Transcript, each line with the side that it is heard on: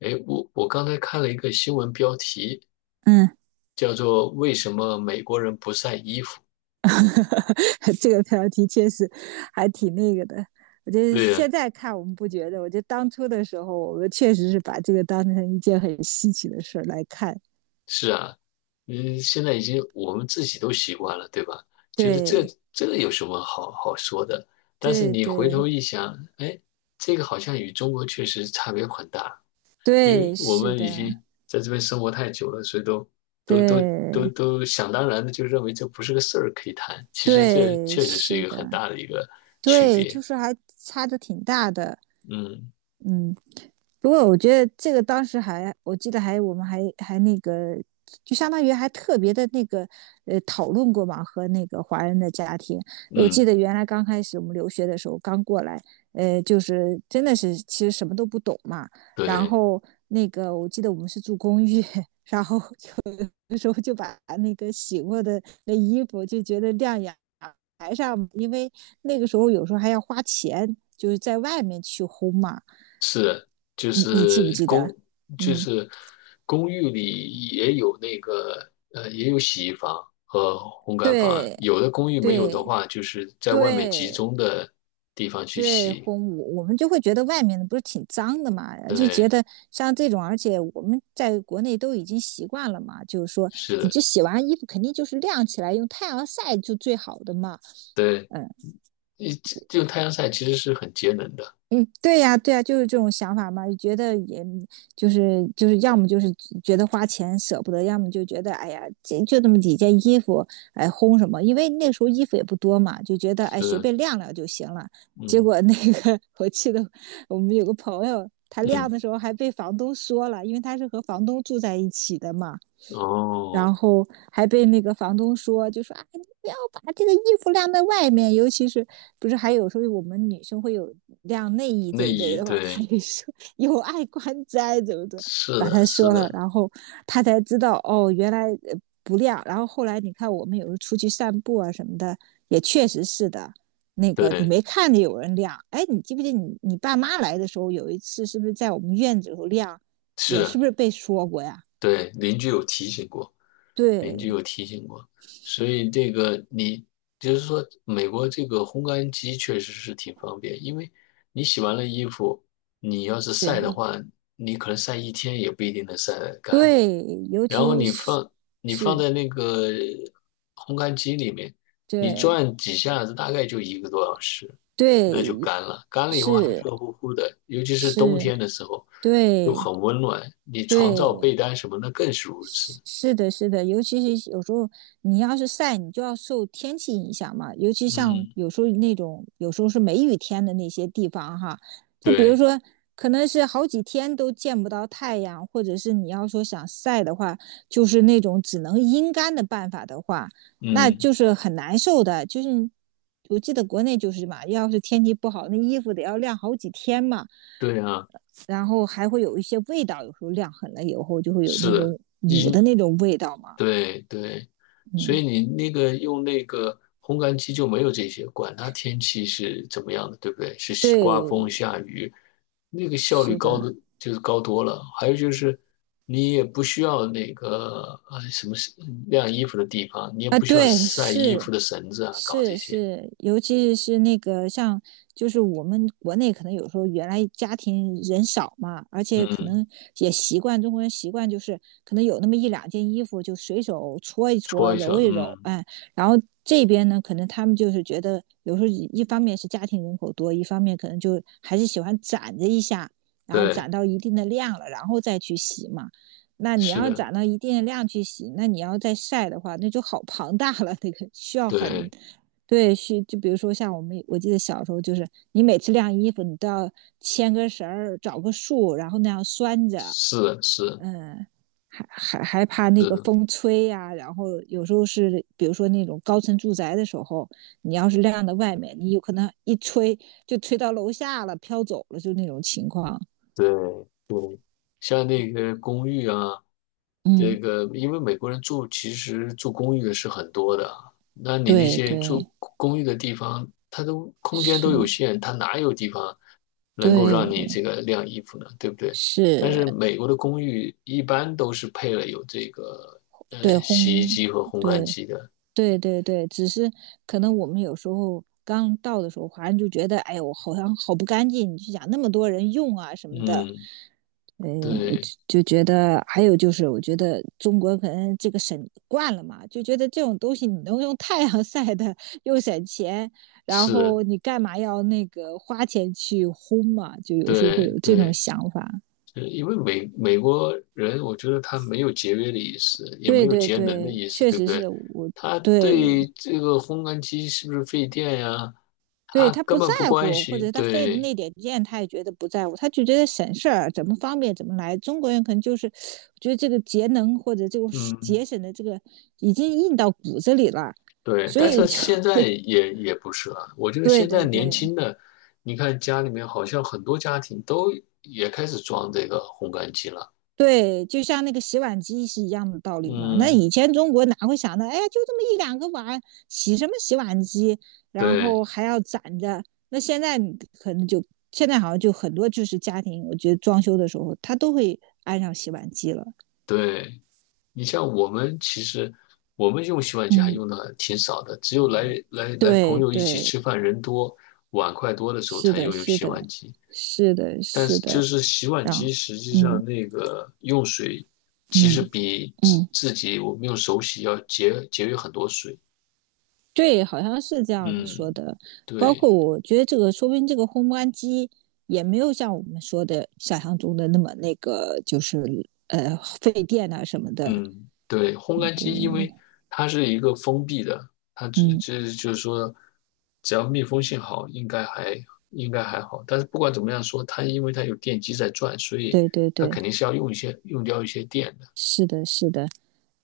left: 哎，我刚才看了一个新闻标题，
right: 嗯，
left: 叫做"为什么美国人不晒衣服"。
right: 这个标题确实还挺那个的。我觉得
left: 对呀，
right: 现在看我们不觉得，我觉得当初的时候，我们确实是把这个当成一件很稀奇的事来看。
left: 是啊，现在已经我们自己都习惯了，对吧？觉得这
right: 对，
left: 这有什么好说的？但是
right: 对，
left: 你回头
right: 对，
left: 一想，哎，这个好像与中国确实差别很大，因为
right: 对，
left: 我
right: 是
left: 们已
right: 的，
left: 经在这边生活太久了，所以都都都
right: 对，
left: 都想当然的就认为这不是个事儿可以谈。其实这
right: 对，
left: 确实是一
right: 是
left: 个
right: 的，
left: 很大的一个区
right: 对，
left: 别。
right: 就是还差的挺大的。
left: 嗯
right: 嗯，不过我觉得这个当时还，我记得还我们还那个，就相当于还特别的那个讨论过嘛，和那个华人的家庭。我记
left: 嗯。
right: 得原来刚开始我们留学的时候，刚过来，就是真的是其实什么都不懂嘛。然
left: 对，
right: 后那个我记得我们是住公寓，然后有的时候就把那个洗过的那衣服就觉得晾阳台上，因为那个时候有时候还要花钱，就是在外面去烘嘛。
left: 是，就
right: 你记不
left: 是
right: 记得？
left: 公，就
right: 嗯，
left: 是公寓里也有那个，也有洗衣房和烘干房。
right: 对
left: 有的公寓没有的
right: 对
left: 话，就是在外面集
right: 对
left: 中的地方去
right: 对，
left: 洗。
right: 烘舞，我们就会觉得外面的不是挺脏的嘛，就觉
left: 对，
right: 得像这种，而且我们在国内都已经习惯了嘛，就是说，
left: 是
right: 你
left: 的，
right: 这洗完衣服肯定就是晾起来，用太阳晒就最好的嘛，
left: 对，
right: 嗯。
left: 这种太阳晒其实是很节能的。
right: 嗯，对呀，对呀，就是这种想法嘛，觉得也就是，要么就是觉得花钱舍不得，要么就觉得哎呀，这就那么几件衣服，哎，烘什么？因为那时候衣服也不多嘛，就觉得哎，随
left: 是，
right: 便晾晾就行了。结
left: 嗯
right: 果那个 我记得我们有个朋友，他晾
left: 嗯，
right: 的时候还被房东说了，因为他是和房东住在一起的嘛，
left: 哦，
right: 然后还被那个房东说，就说啊，你不要把这个衣服晾在外面，尤其是不是还有时候我们女生会有晾内衣这
left: 内
right: 一类
left: 衣，
right: 的吧？他
left: 对，
right: 也说有碍观瞻，怎么怎么
left: 是
right: 把
left: 的，
right: 他
left: 是
right: 说了，
left: 的，
right: 然后他才知道哦，原来不晾。然后后来你看，我们有时候出去散步啊什么的，也确实是的。那个你
left: 对，
right: 没看见有人晾，哎，你记不记你爸妈来的时候有一次是不是在我们院子里头晾，
left: 是
right: 也是
left: 的。
right: 不是被说过呀？
left: 对，邻居有提醒过，邻居
right: 对
left: 有提醒过，所以这个你就是说，美国这个烘干机确实是挺方便，因为你洗完了衣服，你要是晒的
right: 对。
left: 话，你可能晒一天也不一定能晒得干，
right: 对，尤
left: 然后
right: 其
left: 你
right: 是
left: 放你放
right: 是，
left: 在那个烘干机里面，你
right: 对
left: 转几下子，大概就一个多小时，那就
right: 对
left: 干了。干了以后还
right: 是
left: 热乎乎的，尤其是冬
right: 是，
left: 天的时候，就
right: 对
left: 很温暖。你床罩、被
right: 对
left: 单什么的更是如此。
right: 是是的，是的，尤其是有时候你要是晒，你就要受天气影响嘛，尤其像
left: 嗯，
right: 有时候那种有时候是梅雨天的那些地方哈，就比如
left: 对，
right: 说可能是好几天都见不到太阳，或者是你要说想晒的话，就是那种只能阴干的办法的话。那
left: 嗯，
right: 就是很难受的。就是我记得国内就是嘛，要是天气不好，那衣服得要晾好几天嘛，
left: 对啊，
right: 然后还会有一些味道，有时候晾狠了以后就会有
left: 是
right: 那
left: 的。
right: 种捂的
left: 你
right: 那种味道嘛。
left: 对对，所以
right: 嗯，
left: 你那个用那个烘干机就没有这些，管它天气是怎么样的，对不对？是刮风
right: 对，
left: 下雨，那个效率
right: 是的，
left: 高的就是高多了。还有就是你也不需要那个什么晾衣服的地方，你也
right: 啊，
left: 不需要
right: 对，
left: 晒衣
right: 是
left: 服的绳子啊，搞这
right: 是
left: 些。
right: 是，尤其是那个像，就是我们国内可能有时候原来家庭人少嘛，而且可
left: 嗯，
right: 能也习惯中国人习惯就是可能有那么一两件衣服就随手搓一
left: 搓
right: 搓、
left: 一下，
right: 揉一揉，
left: 嗯，
right: 哎，然后这边呢，可能他们就是觉得有时候一方面是家庭人口多，一方面可能就还是喜欢攒着一下，然后
left: 对，
right: 攒到一定的量了，然后再去洗嘛。那你
left: 是
right: 要
left: 的，
right: 攒到一定的量去洗，那你要再晒的话，那就好庞大了，那个需要很，
left: 对，
right: 对，需就比如说像我们，我记得小时候就是，你每次晾衣服，你都要牵个绳儿，找个树，然后那样拴着，
left: 是的，是是，
right: 嗯，还怕那个
left: 对
right: 风吹呀、啊然后有时候是，比如说那种高层住宅的时候，你要是晾到外面，你有可能一吹就吹到楼下了，飘走了，就那种情况。
left: 对，像那个公寓啊。这
right: 嗯，
left: 个，因为美国人住其实住公寓的是很多的啊，那你那
right: 对
left: 些住
right: 对，
left: 公寓的地方，它都空间
right: 是，
left: 都有限，它哪有地方能够
right: 对。
left: 让你这个晾衣服呢？对不对？但
right: 是，
left: 是美国的公寓一般都是配了有这个
right: 对，
left: 洗衣
right: 烘，
left: 机和烘干
right: 对，
left: 机的。
right: 对对对，只是可能我们有时候刚到的时候，华人就觉得，哎呦，我好像好不干净，你就想那么多人用啊什么的，
left: 嗯，
right: 呃，
left: 对，
right: 就觉得，还有就是，我觉得中国可能这个省惯了嘛，就觉得这种东西你能用太阳晒的，又省钱，然
left: 是，
right: 后你干嘛要那个花钱去烘嘛？就有时候会
left: 对
right: 有这种
left: 对。
right: 想法。
left: 对，因为美国人，我觉得他没有节约的意思，也没
right: 对
left: 有
right: 对
left: 节能的
right: 对，
left: 意思，
right: 确
left: 对不
right: 实
left: 对？
right: 是我。
left: 他
right: 对，
left: 对这个烘干机是不是费电呀，
right: 对
left: 他
right: 他
left: 根
right: 不
left: 本
right: 在
left: 不关
right: 乎，或
left: 心。
right: 者他费的
left: 对，
right: 那点劲，他也觉得不在乎，他就觉得省事儿，怎么方便怎么来。中国人可能就是觉得这个节能或者这种
left: 嗯，
right: 节省的这个已经印到骨子里了，
left: 对。
right: 所
left: 但
right: 以
left: 是
right: 就
left: 现在也不是了，我觉 得
right: 对
left: 现在
right: 对
left: 年
right: 对
left: 轻的，你看家里面好像很多家庭都也开始装这个烘干机了。
right: 对，就像那个洗碗机是一样的道理嘛。那
left: 嗯，
right: 以前中国哪会想到，哎呀，就这么一两个碗，洗什么洗碗机，然
left: 对
right: 后还要攒着。那现在你可能就现在好像就很多就是家庭，我觉得装修的时候他都会。安上洗碗机了，
left: 对。你像我们，其实我们用洗碗机还
right: 嗯，
left: 用的挺少的，只有来朋
right: 对
left: 友一起
right: 对，
left: 吃饭，人多碗筷多的时候
right: 是
left: 才
right: 的，
left: 用
right: 是
left: 洗
right: 的，
left: 碗机。
right: 是的，
left: 但
right: 是
left: 是就
right: 的，
left: 是洗碗
right: 让，
left: 机实际
right: 嗯
left: 上那个用水，其实
right: 嗯
left: 比自
right: 嗯，
left: 自己我们用手洗要节约很多水。
right: 对，好像是这样子说
left: 嗯，
right: 的。包
left: 对。
right: 括我觉得这个，说不定这个烘干机也没有像我们说的想象中的那么那个，就是费电啊什么的。
left: 嗯，对，烘
right: 嗯，
left: 干
right: 对，
left: 机因为它是一个封闭的，它只
right: 嗯，
left: 只就是说，只要密封性好，应该还好。但是不管怎么样说，它因为它有电机在转，所以
right: 对对
left: 它
right: 对，
left: 肯定是要用掉一些电的。
right: 是的，是的。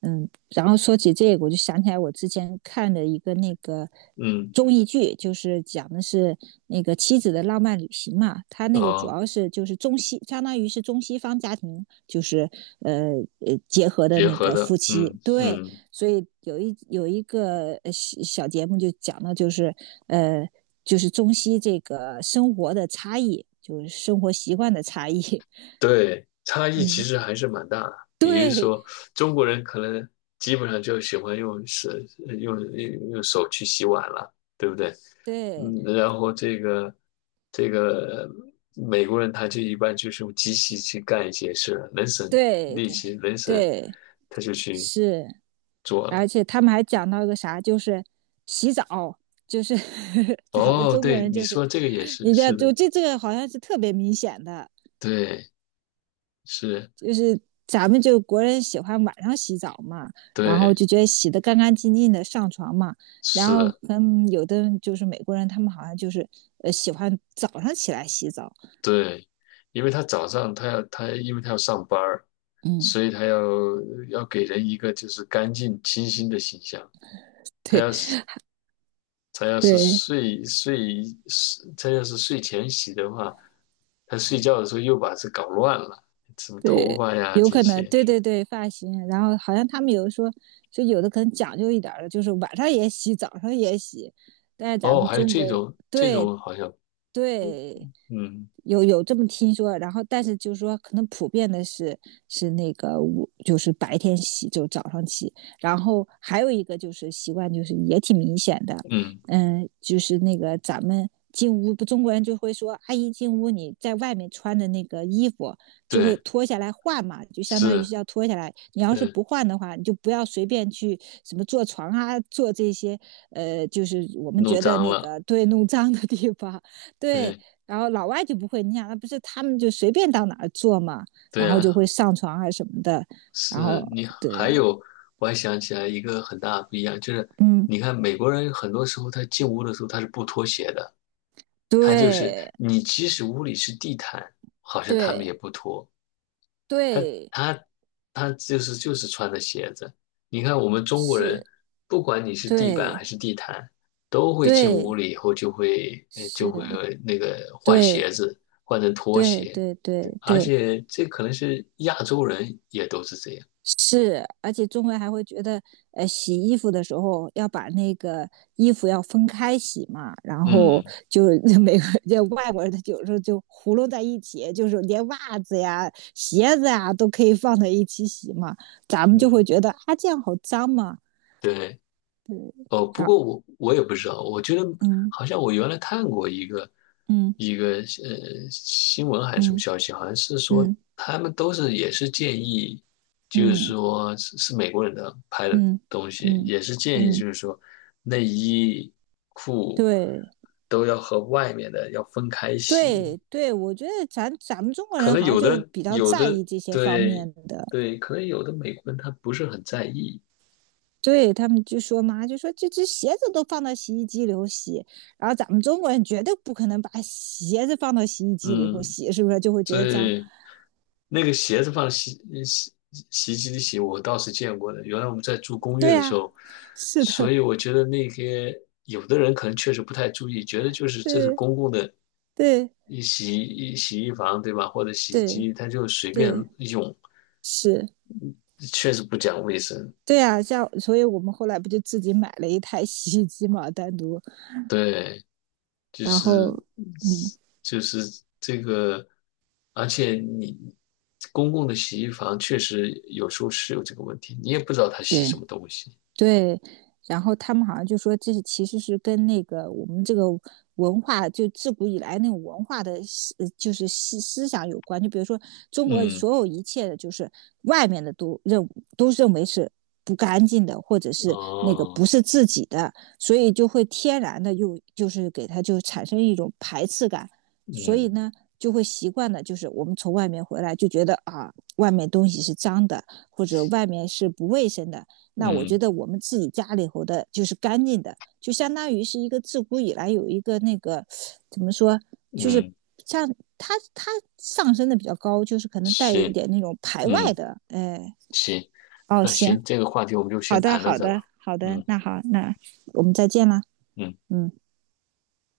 right: 嗯，然后说起这个，我就想起来我之前看的一个那个
left: 嗯，
right: 综艺剧，就是讲的是那个妻子的浪漫旅行嘛。它那个主
left: 哦，
right: 要是就是中西，相当于是中西方家庭，就是呃结合的
left: 结
right: 那
left: 合
right: 个夫
left: 的，
right: 妻。
left: 嗯
right: 对，
left: 嗯，
right: 所以有一个小节目就讲的呃就是中西这个生活的差异，就是生活习惯的差异。
left: 对，差异其
right: 嗯，
left: 实还是蛮大的。比如
right: 对
left: 说，中国人可能基本上就喜欢用手去洗碗了，对不对？嗯，
right: 对
left: 然后美国人他就一般就是用机器去干一些事儿，能省
right: 对
left: 力
right: 对
left: 气，
right: 对。
left: 他就去
right: 是，
left: 做了。
right: 而且他们还讲到一个啥，就是洗澡，就是 咱们
left: 哦，
right: 中国
left: 对，
right: 人
left: 你
right: 就是，
left: 说这个也是，
right: 你的
left: 是
right: 就
left: 的，
right: 这个好像是特别明显的，
left: 对，是，
right: 就是咱们就国人喜欢晚上洗澡嘛，然后
left: 对，
right: 就觉得洗的干干净净的上床嘛，然
left: 是
right: 后
left: 的，
right: 跟有的人就是美国人，他们好像就是喜欢早上起来洗澡，
left: 对，因为他早上他因为他要上班儿，
right: 嗯，
left: 所以他要给人一个就是干净清新的形象，他
right: 对
left: 要是
right: 对，
left: 他要是睡前洗的话，他睡觉的时候又把这搞乱了，什么头
right: 对，
left: 发呀
right: 有
left: 这
right: 可能，
left: 些。
right: 对对对，发型。然后好像他们有的说，就有的可能讲究一点儿的，就是晚上也洗，早上也洗。但是咱
left: 哦，
right: 们
left: 还有
right: 中
left: 这
right: 国，
left: 种这
right: 对
left: 种好像，
right: 对，
left: 嗯
right: 有这么听说，然后但是就是说，可能普遍的是那个就是白天洗，就早上起。然后还有一个就是习惯，就是也挺明显的，
left: 嗯，
right: 嗯，就是那个咱们进屋，不中国人就会说，阿姨进屋你在外面穿的那个衣服就会
left: 对，
right: 脱下来换嘛，就相当于是
left: 是，
right: 要脱下来。你要是
left: 嗯，
right: 不换的话，你就不要随便去什么坐床啊，坐这些就是我们
left: 弄
right: 觉得
left: 脏
right: 那
left: 了，
right: 个对弄脏的地方，对。
left: 对
right: 然后老外就不会，你想，那不是他们就随便到哪儿坐嘛，然
left: 对
right: 后
left: 啊，
right: 就会上床啊什么的，然
left: 是
right: 后
left: 你还
right: 对，
left: 有，我还想起来一个很大的不一样，就是
right: 嗯，
left: 你看美国人很多时候他进屋的时候他是不脱鞋的，他就是
right: 对
left: 你即使屋里是地毯，好像他们
right: 对
left: 也不脱。他
right: 对，
left: 他他就是穿的鞋子。你看我们中国人，
right: 是，
left: 不管你是地板
right: 对
left: 还是地毯，都会进屋
right: 对
left: 里以后就会呃就
right: 是，
left: 会那个换
right: 对
left: 鞋子，换成拖
right: 对
left: 鞋，
right: 对对
left: 而
right: 对，
left: 且这可能是亚洲人也都是这样。
right: 是，而且中人还会觉得，洗衣服的时候要把那个衣服要分开洗嘛，然后
left: 嗯
right: 就美国 就外国人他有时候就糊弄在一起，就是连袜子呀、鞋子呀都可以放在一起洗嘛，咱们就会
left: 嗯，
right: 觉得啊这样好脏嘛，
left: 对。哦，不
right: 然后
left: 过我也不知道，我觉得
right: 嗯
left: 好像我原来看过一个
right: 嗯
left: 一个呃新闻还是什么
right: 嗯
left: 消息，好像是说
right: 嗯
left: 他们都是也是建议，就是
right: 嗯
left: 说是美国人的拍的
right: 嗯
left: 东西，
right: 嗯
left: 也是建议
right: 嗯，
left: 就是说内衣裤
right: 对
left: 都要和外面的要分开洗，
right: 对对，我觉得咱们中国
left: 可
right: 人
left: 能
right: 好像
left: 有
right: 就
left: 的
right: 比较
left: 有
right: 在
left: 的
right: 意这些方
left: 对
right: 面的。
left: 对，可能有的美国人他不是很在意，
right: 对他们就说嘛，就说这只鞋子都放到洗衣机里头洗，然后咱们中国人绝对不可能把鞋子放到洗衣机里头
left: 嗯。
right: 洗，是不是就会觉
left: 所
right: 得脏？
left: 以，那个鞋子放洗洗衣机里洗，我倒是见过的。原来我们在住公寓
right: 对
left: 的时
right: 呀、
left: 候，
right: 是
left: 所
right: 的，
left: 以我觉得那些有的人可能确实不太注意，觉得就是这是
right: 对
left: 公共的
right: 对
left: 一洗一洗衣房，对吧？或者洗衣
right: 对
left: 机，他就随便
right: 对，
left: 用，
right: 是，
left: 确实不讲卫生。
right: 对呀、像所以我们后来不就自己买了一台洗衣机嘛，单独，
left: 对，就
right: 然
left: 是
right: 后嗯，
left: 就是这个，而且你公共的洗衣房确实有时候是有这个问题，你也不知道他洗什
right: 对，
left: 么东西。
right: 对，然后他们好像就说这是其实是跟那个我们这个文化，就自古以来那种文化的就是想有关。就比如说中国
left: 嗯，
right: 所有一切的，就是外面的都认为是不干净的，或者是那个
left: 哦，
right: 不是自己的，所以就会天然的又就是给他就产生一种排斥感，所以
left: 嗯，
right: 呢。就会习惯的，就是我们从外面回来就觉得啊，外面东西是脏的，或者外面是不卫生的，那我觉
left: 嗯，
right: 得我们自己家里头的就是干净的，就相当于是一个自古以来有一个那个怎么说，就是
left: 嗯，
right: 像它上升的比较高，就是可能带一
left: 行，
right: 点那种排外
left: 嗯，
right: 的，哎，
left: 行，
right: 哦，
left: 那
right: 行，
left: 行，这个话题我们就
right: 好
left: 先
right: 的，
left: 谈到
right: 好
left: 这
right: 的，
left: 吧。
right: 好的，
left: 嗯
right: 那好，那我们再见啦，
left: 嗯。
right: 嗯。